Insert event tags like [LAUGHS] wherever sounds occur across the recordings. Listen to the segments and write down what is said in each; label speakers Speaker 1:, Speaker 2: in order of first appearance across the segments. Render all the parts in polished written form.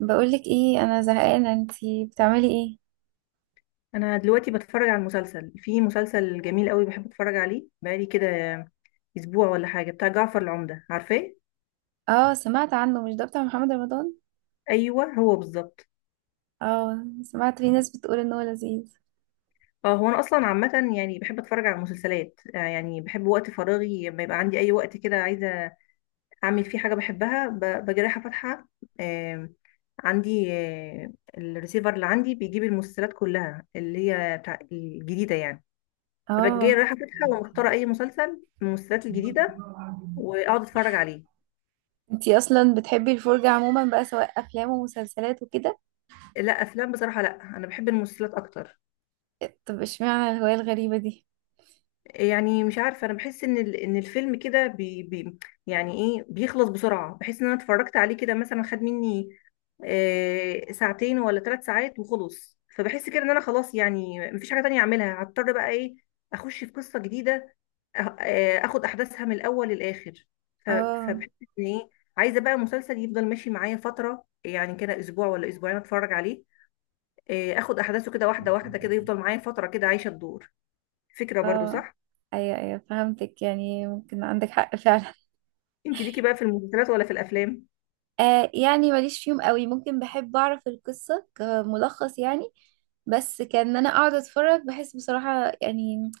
Speaker 1: بقولك ايه، انا زهقانه، انتي بتعملي ايه؟
Speaker 2: انا دلوقتي بتفرج على المسلسل، في مسلسل جميل قوي بحب اتفرج عليه، بقالي كده اسبوع ولا حاجه، بتاع جعفر العمده، عارفاه؟
Speaker 1: اه، سمعت عنه. مش ده بتاع محمد رمضان؟
Speaker 2: ايوه، هو بالظبط.
Speaker 1: اه، سمعت في ناس بتقول ان هو لذيذ.
Speaker 2: اه، هو انا اصلا عامه يعني بحب اتفرج على المسلسلات، يعني بحب وقت فراغي، لما يبقى عندي اي وقت كده عايزه اعمل فيه حاجه بحبها، بجي رايحه فاتحه. آم، عندي الريسيفر اللي عندي بيجيب المسلسلات كلها اللي هي بتاع الجديده يعني. فبجي
Speaker 1: اه.
Speaker 2: رايحه فاتحه، ومختاره اي مسلسل من المسلسلات الجديده، واقعد اتفرج عليه.
Speaker 1: انتي اصلا بتحبي الفرجه عموما بقى، سواء افلام ومسلسلات وكده؟
Speaker 2: لا، افلام بصراحه لا، انا بحب المسلسلات اكتر.
Speaker 1: طب اشمعنى الهوايه الغريبه دي؟
Speaker 2: يعني مش عارفه، انا بحس ان ان الفيلم كده بي بي يعني ايه، بيخلص بسرعه، بحس ان انا اتفرجت عليه كده، مثلا خد مني ساعتين ولا 3 ساعات وخلص، فبحس كده ان انا خلاص، يعني مفيش حاجه تانية اعملها، هضطر بقى ايه، اخش في قصه جديده، اخد احداثها من الاول للاخر، ف-
Speaker 1: اه،
Speaker 2: فبحس ان ايه، عايزه بقى مسلسل يفضل ماشي معايا فتره، يعني كده اسبوع ولا اسبوعين اتفرج عليه، اخد احداثه كده واحده واحده، كده يفضل معايا فتره، كده عايشه الدور، فكره برضو
Speaker 1: اه.
Speaker 2: صح.
Speaker 1: ايوه ايوه، فهمتك، يعني ممكن عندك حق فعلا.
Speaker 2: انت ليكي بقى في المسلسلات ولا في الافلام؟
Speaker 1: آه، يعني ماليش فيهم قوي، ممكن بحب اعرف القصه كملخص يعني، بس كان إن انا اقعد اتفرج بحس بصراحة، يعني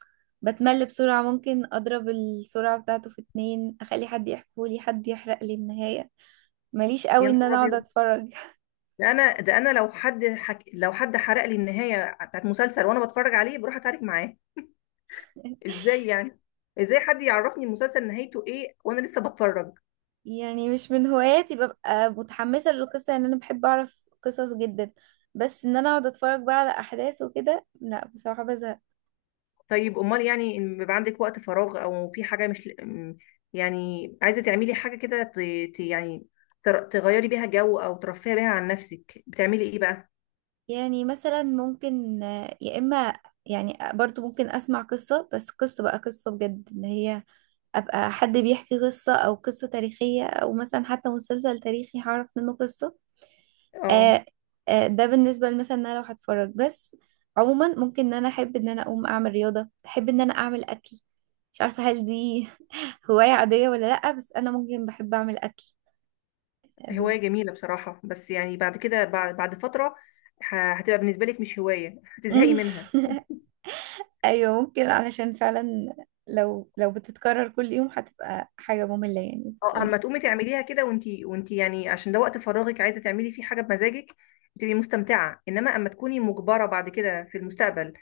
Speaker 1: بتمل بسرعة. ممكن اضرب السرعة بتاعته في 2، اخلي حد يحكولي، حد يحرق لي النهاية. ماليش
Speaker 2: يا
Speaker 1: قوي ان
Speaker 2: نهار
Speaker 1: انا اقعد
Speaker 2: ابيض!
Speaker 1: اتفرج.
Speaker 2: ده انا، ده انا لو حد لو حد حرق لي النهايه بتاعت مسلسل وانا بتفرج عليه بروح اتعارك معاه.
Speaker 1: [LAUGHS]
Speaker 2: ازاي يعني؟ ازاي حد يعرفني المسلسل نهايته ايه وانا لسه بتفرج؟
Speaker 1: يعني مش من هواياتي ببقى متحمسة للقصة، يعني أنا بحب أعرف قصص جدا، بس إن أنا أقعد أتفرج بقى على أحداث وكده، لا بصراحة بزهق.
Speaker 2: طيب امال، يعني إن بيبقى عندك وقت فراغ او في حاجه مش م- يعني عايزه تعملي حاجه كده، يعني تغيري بيها جو، او ترفهي بيها عن نفسك، بتعملي ايه بقى؟
Speaker 1: يعني مثلا ممكن، يا إما، يعني برضو ممكن أسمع قصة، بس قصة بقى، قصة بجد إن هي ابقى حد بيحكي قصة، او قصة تاريخية، او مثلا حتى مسلسل تاريخي هعرف منه قصة.
Speaker 2: اه.
Speaker 1: آه. ده بالنسبة مثلا ان انا لو هتفرج بس. عموما ممكن ان انا احب ان انا اقوم اعمل رياضة، احب ان انا اعمل اكل. مش عارفة هل دي [LAUGHS] هواية عادية ولا لأ، بس انا ممكن بحب اعمل اكل.
Speaker 2: هواية
Speaker 1: بز...
Speaker 2: جميلة بصراحة، بس يعني بعد كده، بعد فترة هتبقى بالنسبة لك مش هواية، هتزهقي منها.
Speaker 1: [LAUGHS] ايوه ممكن، علشان فعلا لو بتتكرر كل يوم هتبقى حاجة مملة يعني، بس.
Speaker 2: اه، اما تقومي تعمليها كده وانتي يعني عشان ده وقت فراغك، عايزة تعملي فيه حاجة بمزاجك، تبقي مستمتعة. انما اما تكوني مجبرة بعد كده في المستقبل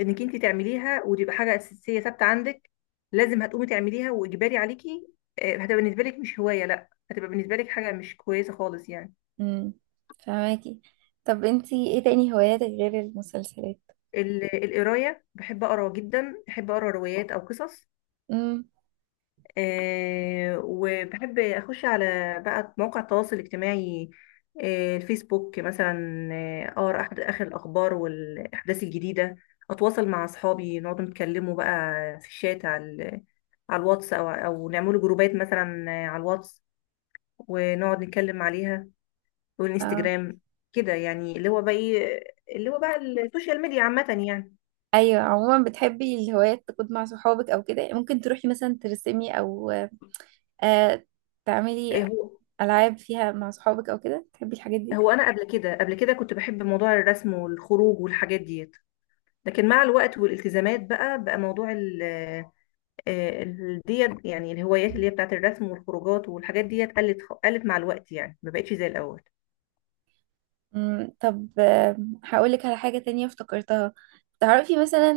Speaker 2: انك انتي تعمليها، وتبقى حاجة أساسية ثابتة عندك، لازم هتقومي تعمليها واجباري عليكي، هتبقى بالنسبة لك مش هواية، لا هتبقى بالنسبة لك حاجة مش كويسة خالص يعني.
Speaker 1: امم فهماكي. طب انتي ايه تاني هواياتك غير المسلسلات؟
Speaker 2: القراية، بحب أقرأ جدا، بحب أقرأ روايات أو قصص.
Speaker 1: امم
Speaker 2: وبحب اخش على بقى مواقع التواصل الاجتماعي، الفيسبوك مثلا، اقرا اخر الاخبار والاحداث الجديده، اتواصل مع اصحابي، نقعد نتكلموا بقى في الشات، على الواتس، او نعملوا جروبات مثلا على الواتس، ونقعد نتكلم عليها،
Speaker 1: اه.
Speaker 2: والانستجرام. كده يعني، اللي هو بقى ايه، اللي هو بقى السوشيال ميديا عامه يعني.
Speaker 1: ايوه، عموما بتحبي الهوايات تكون مع صحابك او كده؟ ممكن تروحي مثلا ترسمي او آه تعملي
Speaker 2: هو
Speaker 1: العاب فيها مع صحابك او كده، تحبي الحاجات دي؟
Speaker 2: انا قبل كده، قبل كده كنت بحب موضوع الرسم والخروج والحاجات ديت. لكن مع الوقت والالتزامات، بقى موضوع ال ديت يعني الهوايات اللي هي بتاعت الرسم والخروجات والحاجات ديت، قلت مع الوقت، يعني ما بقتش زي الأول.
Speaker 1: طب، هقولك على حاجة تانية افتكرتها. تعرفي مثلا،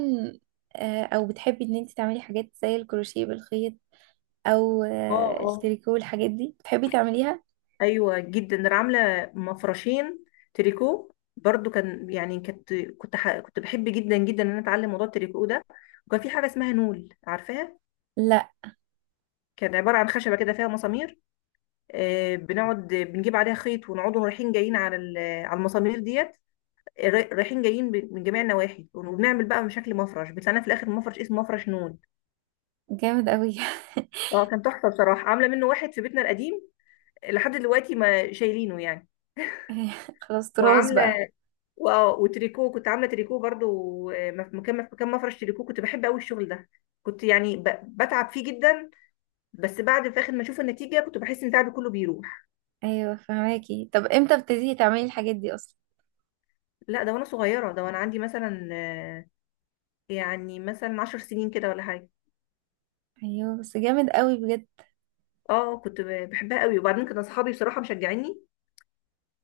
Speaker 1: او بتحبي ان انتي تعملي حاجات زي الكروشيه بالخيط، او
Speaker 2: اه، اه،
Speaker 1: التريكو والحاجات دي بتحبي تعمليها؟
Speaker 2: ايوه جدا، انا عامله مفرشين تريكو برضو، كان يعني كنت بحب جدا جدا ان انا اتعلم موضوع التريكو ده، وكان في حاجه اسمها نول، عارفاها؟
Speaker 1: لا،
Speaker 2: كانت عباره عن خشبه كده فيها مسامير، بنقعد بنجيب عليها خيط، ونقعد رايحين جايين على المسامير ديت، رايحين جايين من جميع النواحي، وبنعمل بقى بشكل مفرش، بتلاقينا في الاخر مفرش اسمه مفرش نون.
Speaker 1: جامد قوي.
Speaker 2: اه، كان تحفه بصراحه، عامله منه واحد في بيتنا القديم، لحد دلوقتي ما شايلينه يعني.
Speaker 1: [LAUGHS] خلاص، تراث بقى.
Speaker 2: وعامله وتريكو، كنت عامله تريكو برضو، مكان مفرش تريكو، كنت بحب قوي الشغل ده، كنت يعني بتعب فيه جدا، بس بعد في اخر ما اشوف النتيجه كنت بحس ان تعبي كله بيروح.
Speaker 1: ايوه، فهماكي. طب امتى بتبتدي تعملي الحاجات دي اصلا؟
Speaker 2: لا، ده وانا صغيره، ده وانا عندي مثلا يعني مثلا 10 سنين كده ولا حاجه.
Speaker 1: ايوه، بس جامد قوي بجد.
Speaker 2: اه، كنت بحبها قوي، وبعدين كان اصحابي بصراحه مشجعيني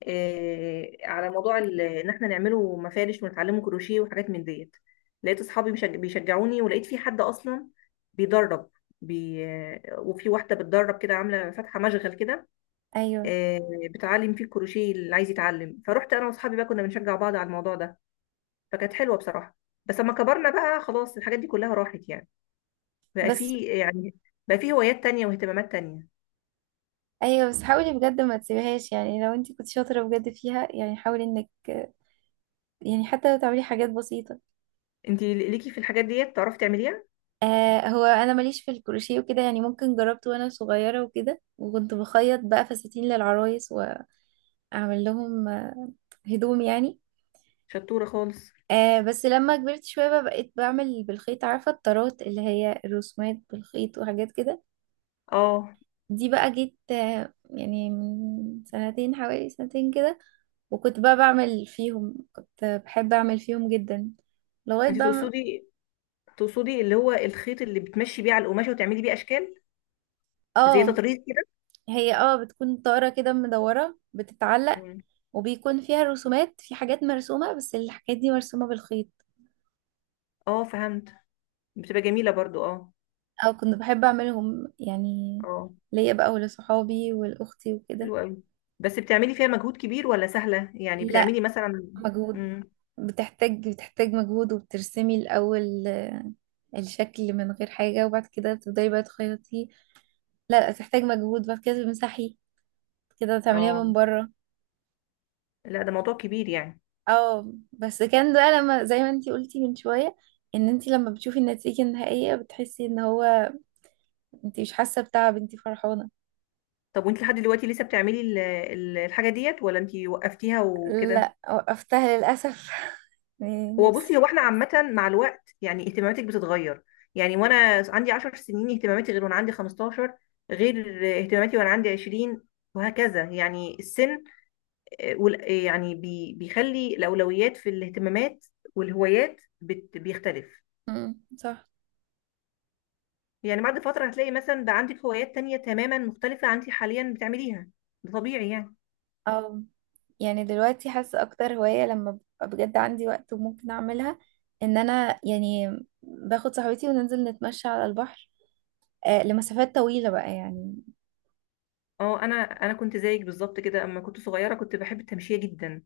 Speaker 2: على موضوع ان احنا نعمله مفارش ونتعلمه كروشيه وحاجات من ديت، لقيت اصحابي بيشجعوني، ولقيت في حد اصلا بيدرب، بي... آه، وفي واحده بتدرب كده عامله فاتحه مشغل كده،
Speaker 1: ايوه
Speaker 2: آه، بتعلم فيه الكروشيه اللي عايز يتعلم، فروحت انا واصحابي بقى كنا بنشجع بعض على الموضوع ده، فكانت حلوه بصراحه. بس لما كبرنا بقى، خلاص الحاجات دي كلها راحت يعني، بقى
Speaker 1: بس
Speaker 2: في يعني بقى في هوايات تانية واهتمامات تانية.
Speaker 1: ايوه بس حاولي بجد ما تسيبهاش يعني، لو انت كنت شاطره بجد فيها يعني، حاولي انك يعني حتى لو تعملي حاجات بسيطه.
Speaker 2: انتي ليكي في الحاجات ديت تعرفي تعمليها؟
Speaker 1: هو انا ماليش في الكروشيه وكده، يعني ممكن جربت وانا صغيره وكده، وكنت بخيط بقى فساتين للعرايس، واعمل لهم هدوم يعني.
Speaker 2: شطوره خالص!
Speaker 1: بس لما كبرت شويه بقى، بقيت بعمل بالخيط، عارفه الطرات اللي هي الرسومات بالخيط وحاجات كده.
Speaker 2: اه،
Speaker 1: دي بقى جيت يعني من سنتين، حوالي سنتين كده. وكنت بقى بعمل فيهم، كنت بحب اعمل فيهم جدا لغاية
Speaker 2: انتي
Speaker 1: بقى
Speaker 2: تقصدي تقصدي اللي هو الخيط اللي بتمشي بيه على القماشة وتعملي بيه أشكال، زي
Speaker 1: اه.
Speaker 2: تطريز كده؟
Speaker 1: هي بتكون طارة كده مدورة بتتعلق،
Speaker 2: مم.
Speaker 1: وبيكون فيها رسومات، في حاجات مرسومة بس الحاجات دي مرسومة بالخيط.
Speaker 2: اه، فهمت، بتبقى جميلة برضو، اه.
Speaker 1: او كنت بحب اعملهم يعني
Speaker 2: اه،
Speaker 1: ليا بقى ولصحابي ولأختي وكده.
Speaker 2: حلوة أوي. بس بتعملي فيها مجهود كبير ولا سهلة؟ يعني
Speaker 1: لا،
Speaker 2: بتعملي مثلا...
Speaker 1: مجهود،
Speaker 2: مم.
Speaker 1: بتحتاج مجهود، وبترسمي الأول الشكل من غير حاجة، وبعد كده تبدأي بقى تخيطي، لا تحتاج مجهود، بعد كده تمسحي، بعد كده تعمليها
Speaker 2: اه،
Speaker 1: من بره.
Speaker 2: لا ده موضوع كبير يعني.
Speaker 1: اه، بس كان ده لما زي ما انتي قلتي من شوية، ان انتي لما بتشوفي النتيجة النهائية بتحسي ان هو انتي مش حاسة بتعب، انتي فرحانة.
Speaker 2: طب، وانت لحد دلوقتي لسه بتعملي الحاجة ديت ولا انت وقفتيها وكده؟
Speaker 1: لا، وقفتها للأسف. [LAUGHS]
Speaker 2: هو بصي،
Speaker 1: نفسي.
Speaker 2: هو احنا عامة مع الوقت يعني اهتماماتك بتتغير. يعني وانا عندي 10 سنين اهتماماتي غير، وانا عندي 15 غير اهتماماتي، وانا عندي 20، وهكذا يعني، السن يعني بيخلي الأولويات في الاهتمامات والهوايات بيختلف.
Speaker 1: مم، صح.
Speaker 2: يعني بعد فترة هتلاقي مثلا بقى عندك هوايات تانية تماما مختلفة عن انت حاليا بتعمليها، ده طبيعي يعني.
Speaker 1: اه، يعني دلوقتي حاسة اكتر هواية لما ببقى بجد عندي وقت وممكن اعملها، ان انا يعني باخد صاحبتي وننزل نتمشى على البحر لمسافات طويلة بقى يعني.
Speaker 2: اه، انا كنت زيك بالظبط كده، اما كنت صغيره كنت بحب التمشيه جدا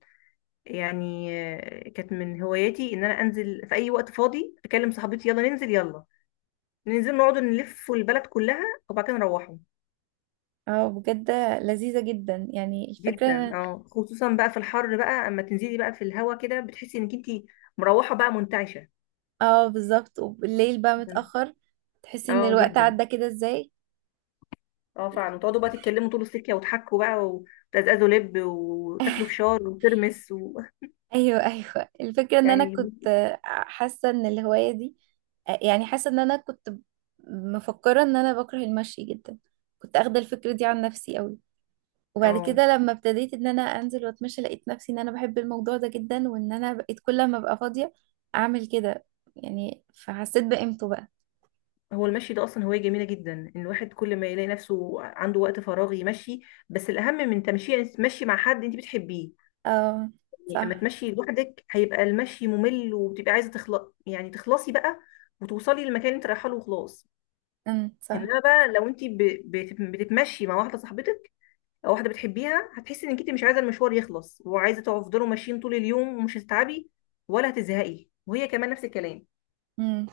Speaker 2: يعني، كانت من هواياتي ان انا انزل في اي وقت فاضي، اكلم صاحبتي يلا ننزل، يلا ننزل نقعد نلف البلد كلها، وبعد كده نروحوا.
Speaker 1: اه بجد، لذيذة جدا يعني
Speaker 2: جدا
Speaker 1: الفكرة.
Speaker 2: اه، خصوصا بقى في الحر بقى، اما تنزلي بقى في الهوا كده بتحسي انك انتي مروحه بقى منتعشه.
Speaker 1: اه، بالظبط. وبالليل بقى متأخر تحسي ان
Speaker 2: اه
Speaker 1: الوقت
Speaker 2: جدا،
Speaker 1: عدى كده ازاي.
Speaker 2: اه فعلا، وتقعدوا بقى تتكلموا طول السكه، وتحكوا بقى، وتزقزقوا لب، وتاكلوا
Speaker 1: [LAUGHS]
Speaker 2: فشار وترمس و...
Speaker 1: ايوه ايوه، الفكره
Speaker 2: [LAUGHS]
Speaker 1: ان انا
Speaker 2: يعني.
Speaker 1: كنت حاسه ان الهوايه دي، يعني حاسه ان انا كنت مفكره ان انا بكره المشي جدا. كنت اخده الفكره دي عن نفسي قوي. وبعد
Speaker 2: اه،
Speaker 1: كده لما ابتديت ان انا انزل واتمشى، لقيت نفسي ان انا بحب الموضوع ده جدا، وان انا بقيت كل ما ابقى فاضيه اعمل كده، يعني فحسيت بقيمته بقى.
Speaker 2: هو المشي ده اصلا هوايه جميله جدا، ان الواحد كل ما يلاقي نفسه عنده وقت فراغ يمشي. بس الاهم من تمشي، يعني تمشي مع حد انت بتحبيه.
Speaker 1: اه
Speaker 2: يعني اما
Speaker 1: صح.
Speaker 2: تمشي لوحدك، هيبقى المشي ممل وبتبقى عايزه تخلق يعني، تخلصي بقى وتوصلي للمكان اللي انت رايحه له وخلاص.
Speaker 1: صح.
Speaker 2: انما بقى لو انت بتتمشي مع واحده صاحبتك، او واحده بتحبيها، هتحسي انك انت مش عايزه المشوار يخلص، وعايزه تفضلوا ماشيين طول اليوم، ومش هتتعبي ولا هتزهقي، وهي كمان نفس الكلام.
Speaker 1: امم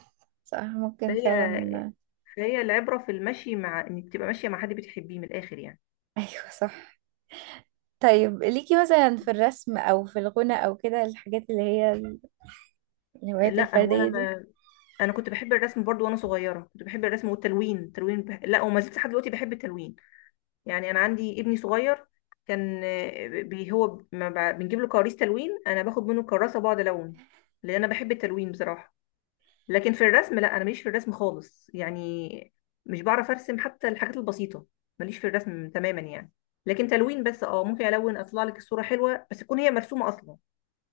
Speaker 1: صح ممكن
Speaker 2: فهي
Speaker 1: فعلا. [LAUGHS]
Speaker 2: فهي العبره في المشي، مع انك تبقى ماشيه مع حد بتحبيه من الاخر يعني.
Speaker 1: ايوه صح. طيب ليكي مثلا في الرسم او في الغنى او كده الحاجات اللي هي الهوايات
Speaker 2: لا، هو انا
Speaker 1: الفردية دي؟
Speaker 2: ما... انا كنت بحب الرسم برضو وانا صغيره، كنت بحب الرسم والتلوين، لا، وما زلت لحد دلوقتي بحب التلوين. يعني انا عندي ابني صغير، كان آه، بي هو ما ب- بنجيب له كراريس تلوين، انا باخد منه كراسه بقعد الون، لان انا بحب التلوين بصراحه. لكن في الرسم لا، انا ماليش في الرسم خالص يعني، مش بعرف ارسم حتى الحاجات البسيطه، ماليش في الرسم تماما يعني. لكن تلوين بس اه، ممكن الون اطلع لك الصوره حلوه، بس تكون هي مرسومه اصلا.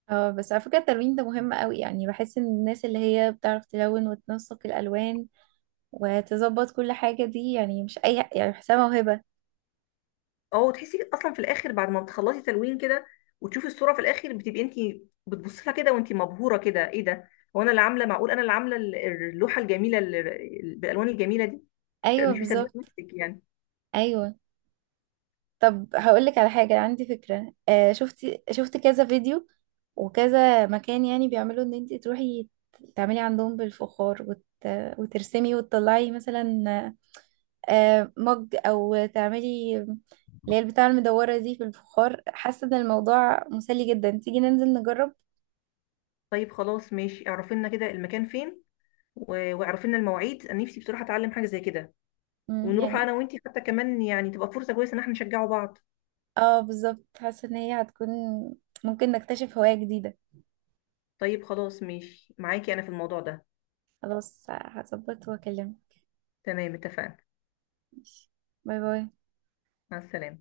Speaker 1: اه، بس على فكرة التلوين ده مهم قوي، يعني بحس ان الناس اللي هي بتعرف تلون وتنسق الالوان وتظبط كل حاجة دي، يعني مش اي يعني، بحسها موهبة.
Speaker 2: اه، وتحسي اصلا في الاخر بعد ما بتخلصي تلوين كده، وتشوفي الصوره في الاخر، بتبقي انت بتبصي لها كده، وانت مبهوره كده، ايه ده، هو انا اللي عامله، معقول انا اللي عامله اللوحه الجميله بالالوان الجميله دي؟ بتبقى
Speaker 1: ايوه
Speaker 2: مش مصدقه
Speaker 1: بالظبط.
Speaker 2: نفسك يعني.
Speaker 1: ايوه، طب هقولك على حاجة، عندي فكرة. شفت كذا فيديو وكذا مكان يعني بيعملوا ان انت تروحي تعملي عندهم بالفخار وترسمي وتطلعي مثلا مج، او تعملي اللي هي البتاعة المدورة دي في الفخار. حاسة ان الموضوع مسلي جدا، تيجي ننزل نجرب؟
Speaker 2: طيب خلاص ماشي، اعرفي لنا كده المكان فين، واعرفي لنا المواعيد، انا نفسي بصراحه اتعلم حاجه زي كده،
Speaker 1: مم،
Speaker 2: ونروح
Speaker 1: يعني
Speaker 2: انا وانت حتى كمان، يعني تبقى فرصه كويسه ان احنا نشجعوا بعض.
Speaker 1: اه بالظبط. حاسة ان هي هتكون ممكن نكتشف هواية جديدة.
Speaker 2: طيب خلاص ماشي معاكي انا في الموضوع ده.
Speaker 1: خلاص، هظبط واكلمك.
Speaker 2: تمام، اتفقنا.
Speaker 1: ماشي. باي باي.
Speaker 2: مع السلامه.